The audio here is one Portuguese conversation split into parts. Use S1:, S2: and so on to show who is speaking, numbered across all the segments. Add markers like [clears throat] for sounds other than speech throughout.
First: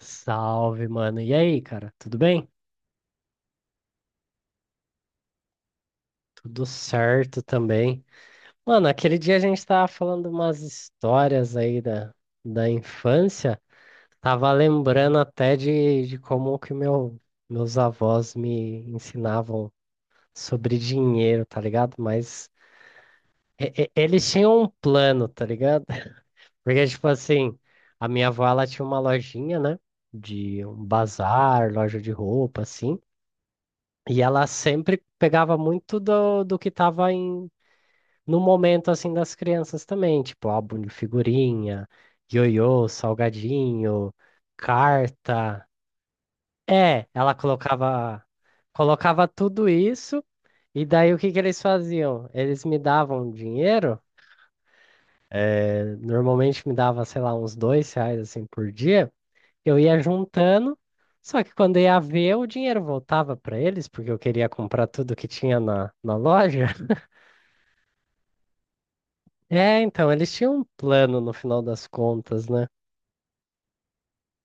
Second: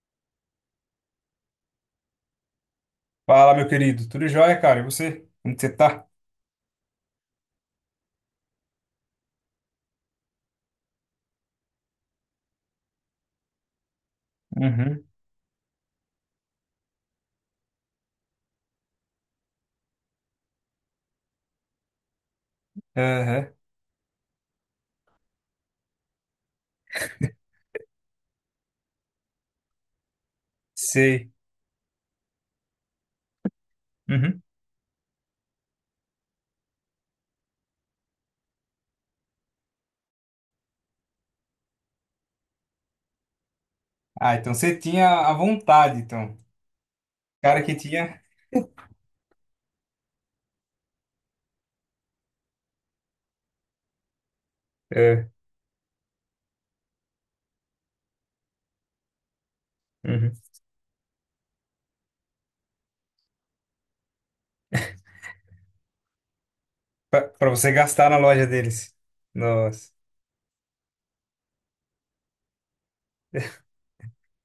S1: Salve, mano. E aí, cara? Tudo bem?
S2: Fala, meu querido. Tudo jóia, cara? E você? Como que você tá?
S1: Tudo certo também. Mano, aquele dia a gente tava falando umas histórias aí da infância. Tava
S2: Uhum.
S1: lembrando até de como que meus avós me ensinavam sobre dinheiro, tá ligado? Mas
S2: Aham.
S1: eles tinham um plano, tá ligado? [laughs] Porque, tipo assim, a minha avó, ela tinha uma lojinha, né? De um
S2: Sei.
S1: bazar, loja de roupa, assim. E
S2: Uhum.
S1: ela sempre pegava muito do que estava em, no momento assim das crianças também, tipo álbum de figurinha, ioiô, salgadinho,
S2: Ah, então você tinha a
S1: carta.
S2: vontade, então.
S1: É, ela
S2: Cara que tinha.
S1: colocava tudo isso. E daí o que que eles faziam? Eles me davam dinheiro,
S2: É.
S1: normalmente me dava, sei lá, uns R$ 2 assim por dia. Eu ia
S2: Uhum.
S1: juntando, só que quando ia ver, o dinheiro voltava para eles porque eu queria comprar tudo que tinha na loja.
S2: Pra, pra você gastar na loja deles.
S1: É,
S2: Nossa.
S1: então, eles tinham um plano no final das contas, né?
S2: [laughs]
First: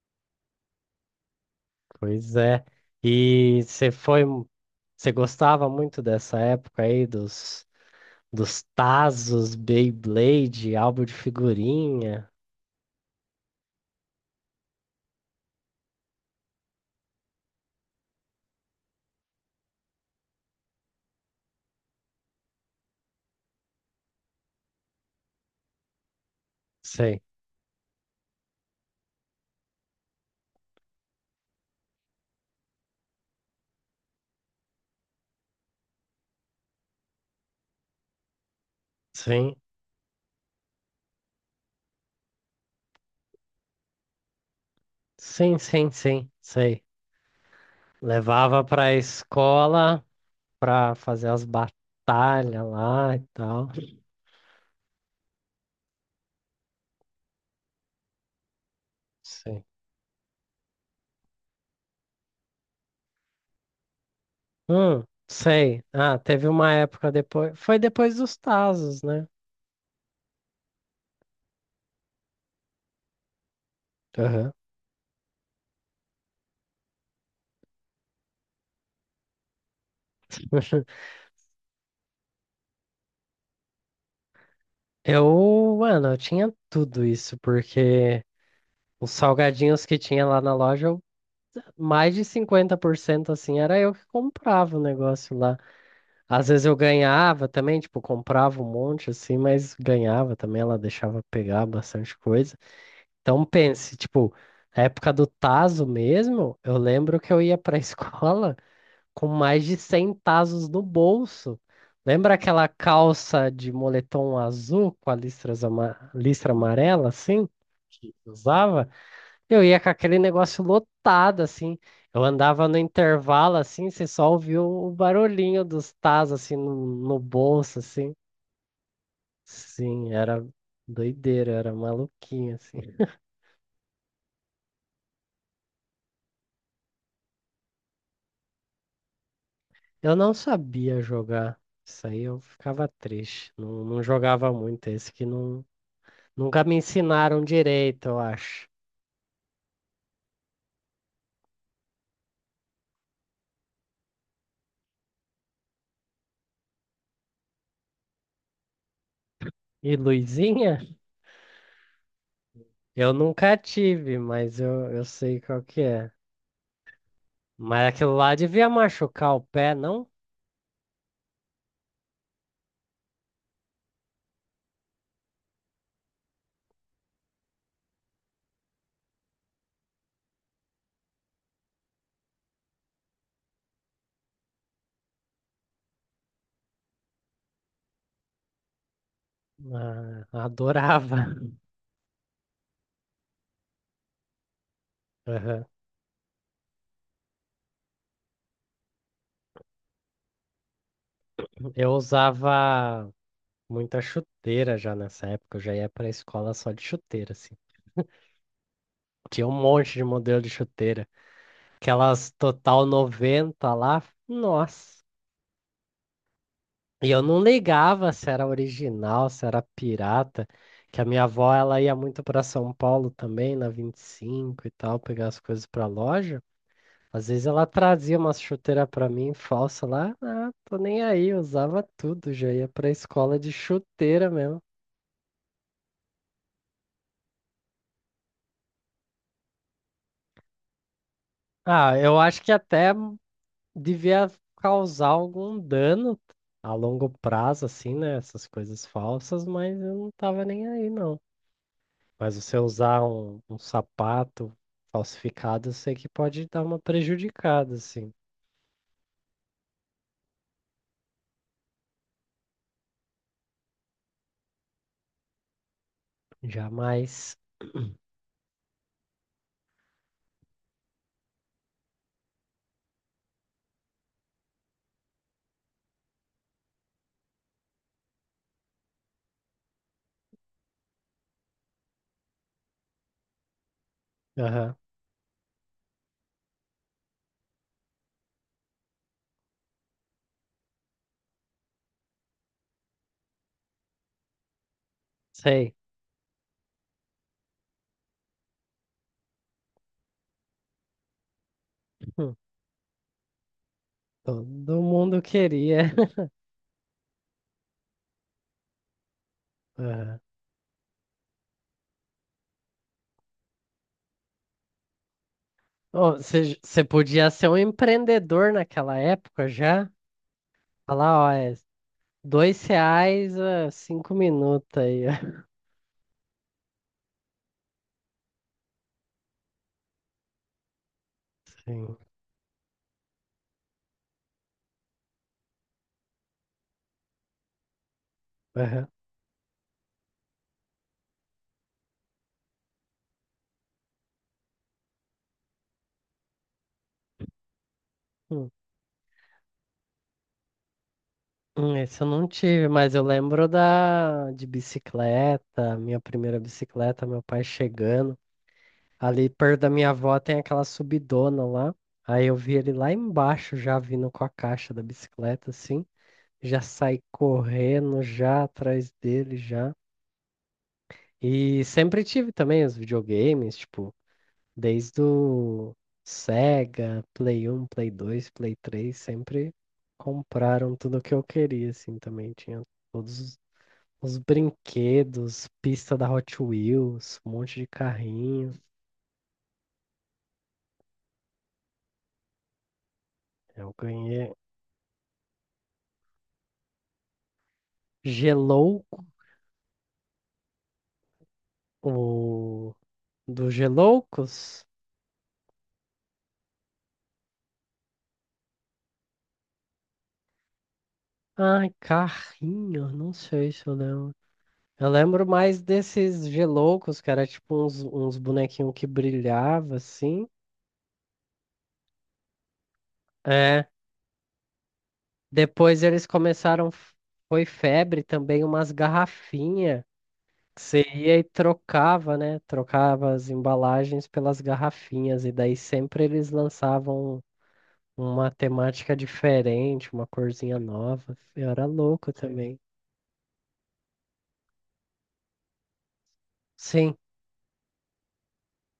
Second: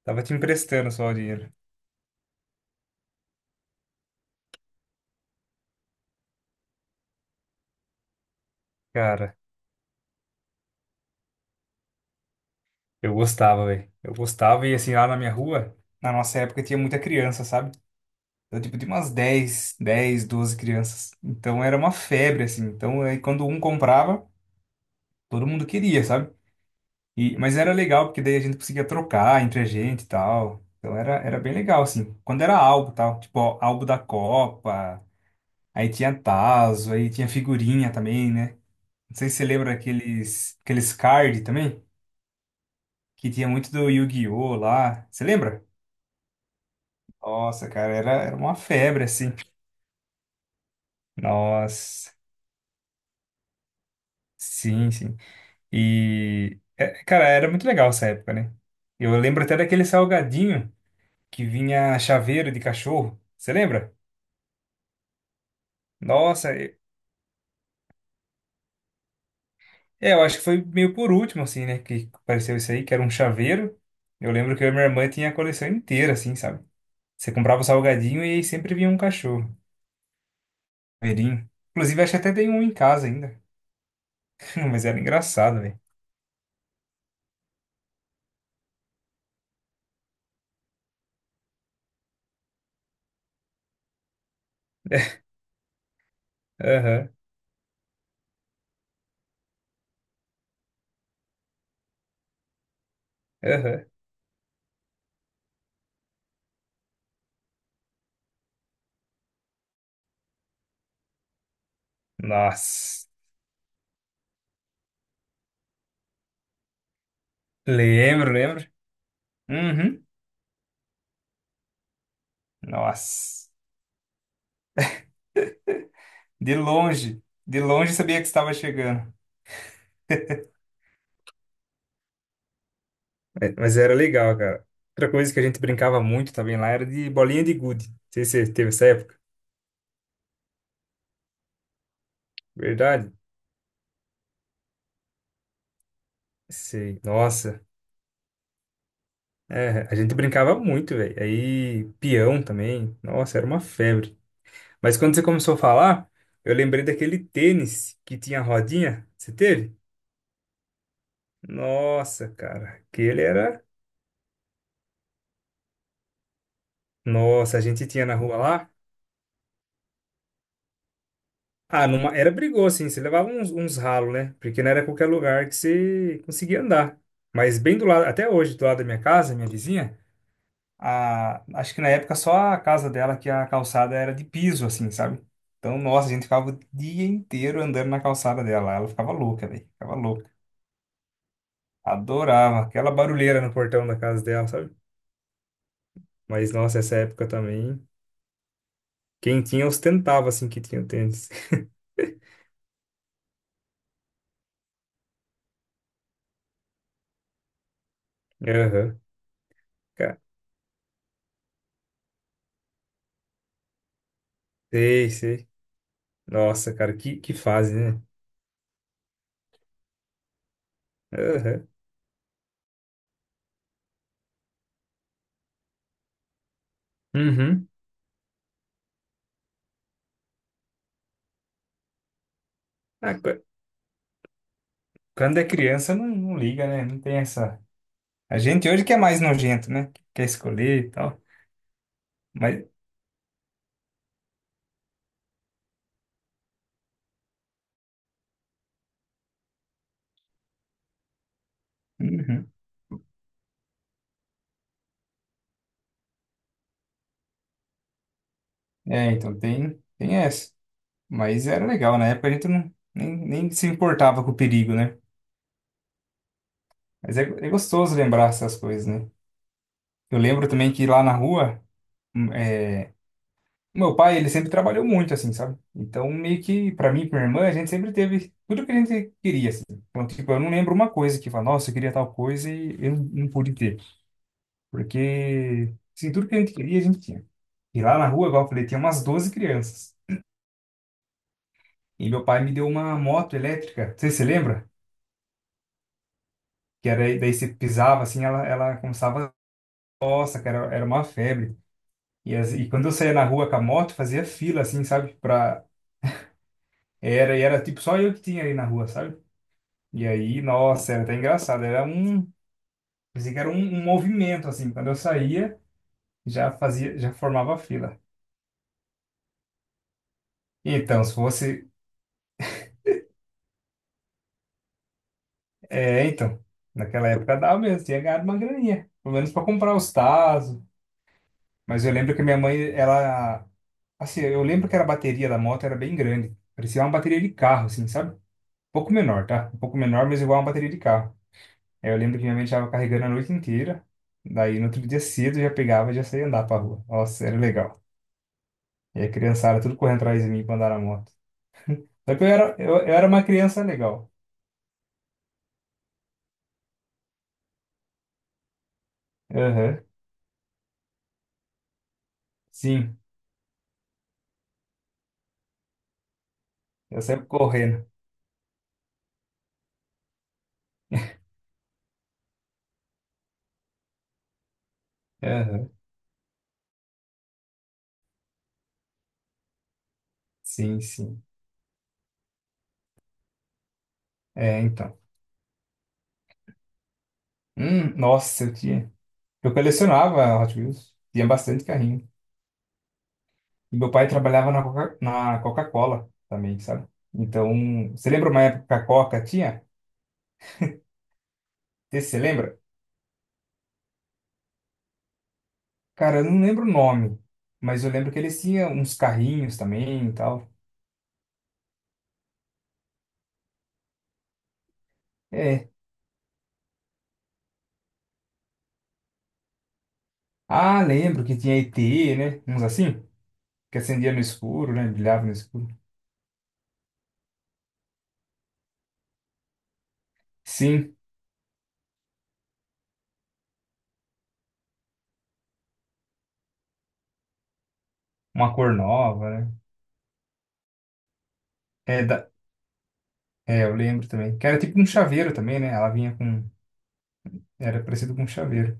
S2: Tava te emprestando só o dinheiro.
S1: Pois é. E você foi. Você gostava muito dessa época aí dos
S2: Cara,
S1: Tazos, Beyblade, álbum de figurinha?
S2: eu gostava, velho. Eu gostava e assim, lá na minha rua, na nossa época tinha muita criança, sabe? Então, tipo, tinha umas dez 12 crianças. Então era uma febre, assim. Então aí quando um comprava, todo mundo queria, sabe?
S1: Sei.
S2: E, mas era legal, porque daí a gente conseguia trocar entre a gente e tal. Então era bem legal, assim. Quando era álbum e tal, tipo, ó, álbum da Copa, aí tinha tazo, aí tinha figurinha também, né? Não sei se você
S1: Sim.
S2: lembra aqueles card também, que tinha muito do Yu-Gi-Oh! Lá. Você
S1: Sim,
S2: lembra?
S1: sim, sim, sei.
S2: Nossa, cara, era uma
S1: Levava pra
S2: febre, assim.
S1: escola pra fazer as
S2: Nossa,
S1: batalhas lá e tal.
S2: sim, sim. E, é, cara, era muito legal essa época, né? Eu lembro até
S1: Sei.
S2: daquele salgadinho que vinha chaveiro de cachorro. Você lembra?
S1: Sei. Ah, teve
S2: Nossa,
S1: uma época depois. Foi depois dos Tazos, né?
S2: é, eu acho que foi meio por último, assim, né? Que apareceu isso aí, que era um chaveiro. Eu
S1: Aham.
S2: lembro que eu e minha irmã tinha a coleção inteira, assim, sabe? Você comprava o salgadinho e aí sempre vinha um cachorro
S1: [laughs]
S2: verinho. Inclusive, acho que até tem um em casa ainda. [laughs] Mas era engraçado,
S1: Eu,
S2: velho.
S1: mano, eu tinha tudo isso, porque os salgadinhos que tinha lá na loja, mais de 50% assim, era eu que comprava o negócio lá. Às vezes eu
S2: Aham,
S1: ganhava também, tipo, comprava um monte assim, mas ganhava também, ela deixava pegar bastante coisa. Então
S2: aham.
S1: pense, tipo, na época do tazo mesmo, eu lembro que eu ia pra [laughs] escola com mais de 100 tazos no bolso. Lembra aquela
S2: Nossa.
S1: calça de moletom azul com a listra amarela, assim? Que
S2: Lembro, lembro.
S1: usava, eu ia com
S2: Uhum.
S1: aquele negócio lotado, assim. Eu andava no
S2: Nossa.
S1: intervalo, assim, você só ouvia o barulhinho dos tazos, assim, no
S2: De
S1: bolso,
S2: longe
S1: assim.
S2: sabia que estava chegando.
S1: Sim, era doideira, era maluquinho, assim.
S2: É, mas era legal, cara. Outra coisa que a gente brincava muito também lá era de bolinha de gude. Não sei se você teve essa época.
S1: Eu não sabia jogar. Isso aí eu ficava
S2: Verdade?
S1: triste. Não, não jogava muito. Esse que não, nunca me
S2: Sei.
S1: ensinaram
S2: Nossa.
S1: direito, eu acho.
S2: É, a gente brincava muito, velho. Aí, peão também. Nossa, era uma febre. Mas quando você começou a falar, eu lembrei daquele tênis que tinha rodinha. Você teve?
S1: E luzinha?
S2: Nossa, cara.
S1: Eu
S2: Aquele
S1: nunca
S2: era.
S1: tive, mas eu sei qual que é.
S2: Nossa, a gente
S1: Mas
S2: tinha na
S1: aquilo lá
S2: rua
S1: devia
S2: lá.
S1: machucar o pé, não?
S2: Ah, era brigou, assim. Você levava uns ralos, né? Porque não era qualquer lugar que você conseguia andar. Mas bem do lado, até hoje, do lado da minha casa, minha vizinha. Acho que na época só a casa dela que a calçada era de piso, assim, sabe? Então, nossa, a gente ficava o dia inteiro andando na calçada dela. Ela ficava louca, velho. Ficava
S1: Ah,
S2: louca.
S1: adorava. [laughs]
S2: Adorava aquela barulheira no portão da casa dela, sabe?
S1: Aham.
S2: Mas, nossa, essa época também. Quem tinha ostentava, assim, que tinha o tênis.
S1: Eu usava muita chuteira já nessa época. Eu já ia pra escola só de chuteira, assim.
S2: [laughs] Aham.
S1: Tinha um monte de
S2: Cara,
S1: modelo de chuteira. Aquelas Total 90 lá. Nossa.
S2: sei, sei. Nossa, cara,
S1: E eu
S2: que
S1: não
S2: fase, né?
S1: ligava se era original, se era pirata, que a minha avó
S2: Aham.
S1: ela ia muito para São Paulo também, na 25 e cinco e tal, pegar as coisas para loja. Às vezes ela
S2: Uhum.
S1: trazia uma chuteira para mim falsa lá, ah, tô nem aí, eu usava tudo, já ia para
S2: Ah,
S1: escola de chuteira mesmo.
S2: quando é criança, não, não liga, né? Não tem essa. A gente hoje que é mais nojento, né? Quer escolher e tal.
S1: Ah, eu acho que
S2: Mas,
S1: até devia causar algum dano a longo prazo, assim, né? Essas coisas falsas, mas eu não tava nem aí, não. Mas
S2: uhum.
S1: você usar um sapato falsificado, eu sei que pode dar uma prejudicada, assim.
S2: É, então tem, tem essa. Mas era legal, na época a gente não, nem, nem se importava com o perigo, né? Mas é,
S1: Jamais.
S2: é gostoso lembrar essas coisas, né? Eu lembro também que lá na rua, é, meu pai, ele sempre trabalhou muito, assim, sabe? Então, meio que, pra mim e pra minha irmã, a gente sempre teve tudo que a gente queria, assim. Então, tipo, eu não lembro uma coisa que fala, nossa, eu queria tal coisa e eu não, não pude ter.
S1: Aham.
S2: Porque, assim, tudo que a gente queria, a gente tinha. E lá na rua, igual eu falei, tinha umas 12 crianças. E meu pai me deu uma moto elétrica, não sei se você lembra?
S1: Sei.
S2: Que era, daí você pisava assim, ela começava, nossa, cara, era uma febre.
S1: Hum.
S2: E quando eu saía na rua com a moto, fazia fila
S1: Todo
S2: assim, sabe?
S1: mundo queria. [laughs]
S2: Era, e era tipo só eu que tinha ali na rua, sabe? E
S1: Aham.
S2: aí, nossa, era até engraçado, pensei que era um movimento assim, quando eu saía,
S1: Ô,
S2: já
S1: Você
S2: fazia, já
S1: podia ser um
S2: formava fila.
S1: empreendedor naquela época já?
S2: Então, se
S1: Falar, ó, é
S2: fosse,
S1: R$ 2 a 5 minutos aí. [laughs]
S2: é, então, naquela época dava mesmo, tinha ganhado uma graninha, pelo menos para comprar os tazos. Mas eu
S1: Sim.
S2: lembro que minha mãe, ela. Assim, eu lembro que era a bateria da moto era bem grande. Parecia uma bateria de carro, assim, sabe? Um
S1: Aham.
S2: pouco menor, tá? Um pouco menor, mas igual uma bateria de carro. Aí eu lembro que minha mãe estava carregando a noite inteira. Daí no outro dia cedo eu já pegava e já saía andar pra rua. Nossa, era legal.
S1: Hum.
S2: E a criançada tudo correndo atrás de mim pra andar na moto.
S1: Esse eu
S2: Só que
S1: não
S2: eu era,
S1: tive,
S2: eu
S1: mas eu
S2: era uma
S1: lembro
S2: criança legal.
S1: da de bicicleta, minha primeira bicicleta, meu pai chegando. Ali perto da
S2: Aham,
S1: minha avó tem aquela subidona lá. Aí eu vi ele lá
S2: sim.
S1: embaixo já vindo com a caixa da bicicleta, assim. Já saí
S2: Eu sempre correndo.
S1: correndo já atrás dele já. E sempre tive também os videogames, tipo, desde
S2: Aham,
S1: o Sega, Play 1, Play 2, Play 3, sempre compraram
S2: sim,
S1: tudo o que eu
S2: sim.
S1: queria, assim, também. Tinha todos os
S2: É, então.
S1: brinquedos, pista da Hot Wheels, um monte de
S2: Nossa,
S1: carrinho.
S2: eu tinha. Eu colecionava Hot Wheels. Tinha bastante carrinho.
S1: Eu
S2: E meu pai
S1: ganhei.
S2: trabalhava na Coca-Cola também, sabe? Então, você lembra uma época que a
S1: Gelou.
S2: Coca tinha? Você se lembra?
S1: O do Geloucos?
S2: Cara, eu não lembro o nome, mas eu lembro que eles tinham uns carrinhos também e tal.
S1: Ai, carrinho, não sei se eu lembro. Eu lembro mais
S2: É.
S1: desses Geloucos, que era tipo uns bonequinhos que brilhava assim.
S2: Ah, lembro que tinha ET, né? Uns assim,
S1: É.
S2: que acendia no escuro, né? Brilhava no escuro.
S1: Depois eles começaram, foi febre também, umas garrafinhas. Que você
S2: Sim,
S1: ia e trocava, né? Trocava as embalagens pelas garrafinhas. E daí sempre eles lançavam uma
S2: uma cor
S1: temática
S2: nova, né?
S1: diferente, uma corzinha nova. Eu era
S2: É,
S1: louco
S2: da...
S1: também.
S2: é, eu lembro também. Que era tipo um chaveiro também, né? Ela vinha com.
S1: Sim.
S2: Era parecido com um chaveiro.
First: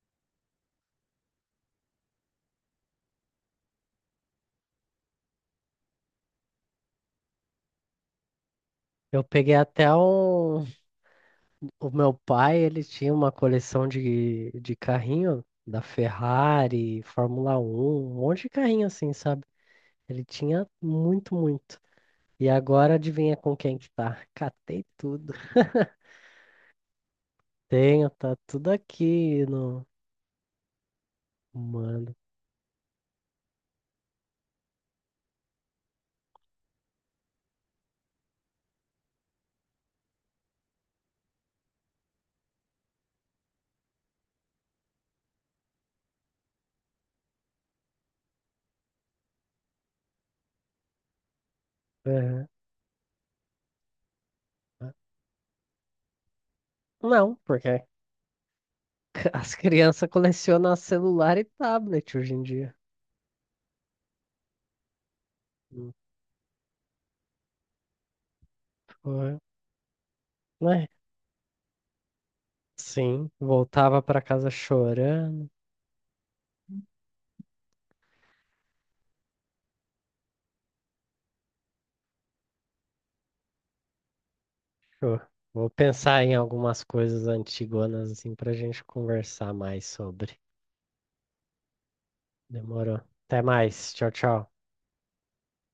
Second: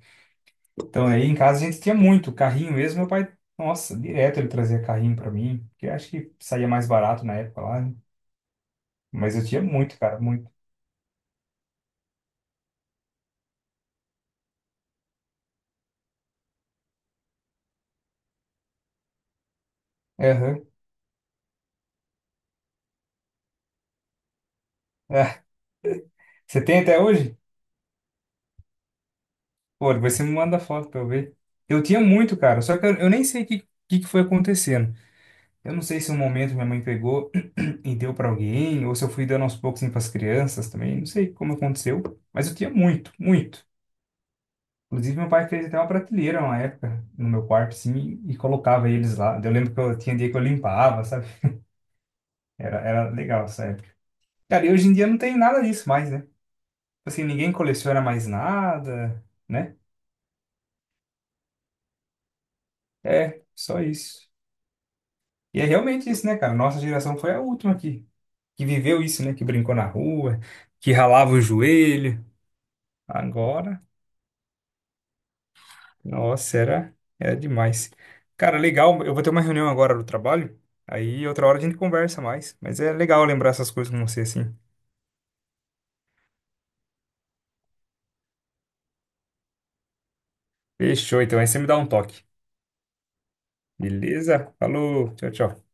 S2: Então aí em casa a gente tinha muito carrinho mesmo, meu pai, nossa, direto ele trazia carrinho pra mim, porque eu acho que saía mais barato na época lá, né?
S1: Eu
S2: Mas eu
S1: peguei
S2: tinha
S1: até
S2: muito, cara, muito.
S1: um. O meu pai, ele tinha uma coleção de carrinho da Ferrari, Fórmula 1, um monte de carrinho assim, sabe? Ele
S2: Aham. [laughs]
S1: tinha muito, muito. E agora adivinha com quem que tá? [laughs] Catei tudo.
S2: Ah, você tem até hoje?
S1: Tenho, tá tudo aqui no.
S2: Pô, depois você me manda foto pra eu ver. Eu tinha
S1: Mano.
S2: muito, cara, só que eu nem sei o que, que foi acontecendo. Eu não sei se um momento minha mãe pegou [clears throat] e deu pra alguém, ou se eu fui dando aos poucos assim, pras crianças também, não sei como aconteceu, mas eu tinha muito, muito. Inclusive, meu pai fez até uma prateleira uma época no meu quarto, assim, e colocava eles lá. Eu lembro que eu tinha dia que eu limpava, sabe?
S1: É.
S2: Era, era legal essa época. Cara, e hoje em dia não tem nada disso mais, né? Tipo. Assim,
S1: Não,
S2: ninguém
S1: porque
S2: coleciona mais nada,
S1: [laughs] as
S2: né?
S1: crianças colecionam celular e tablet hoje em dia.
S2: É, só isso. E é
S1: Não,
S2: realmente isso, né, cara? Nossa geração foi a última que viveu isso, né? Que brincou na rua,
S1: né?
S2: que ralava o joelho.
S1: Sim,
S2: Agora.
S1: voltava pra casa chorando.
S2: Nossa, era, era demais. Cara, legal. Eu vou ter uma reunião agora do trabalho. Aí outra hora a gente conversa mais. Mas é legal lembrar essas coisas com você, assim.
S1: Fechou. Vou pensar em algumas coisas antigonas assim para a gente conversar mais sobre.
S2: Fechou, então. Aí você me dá um toque.
S1: Demorou. Até mais. Tchau, tchau.
S2: Beleza? Falou. Tchau, tchau.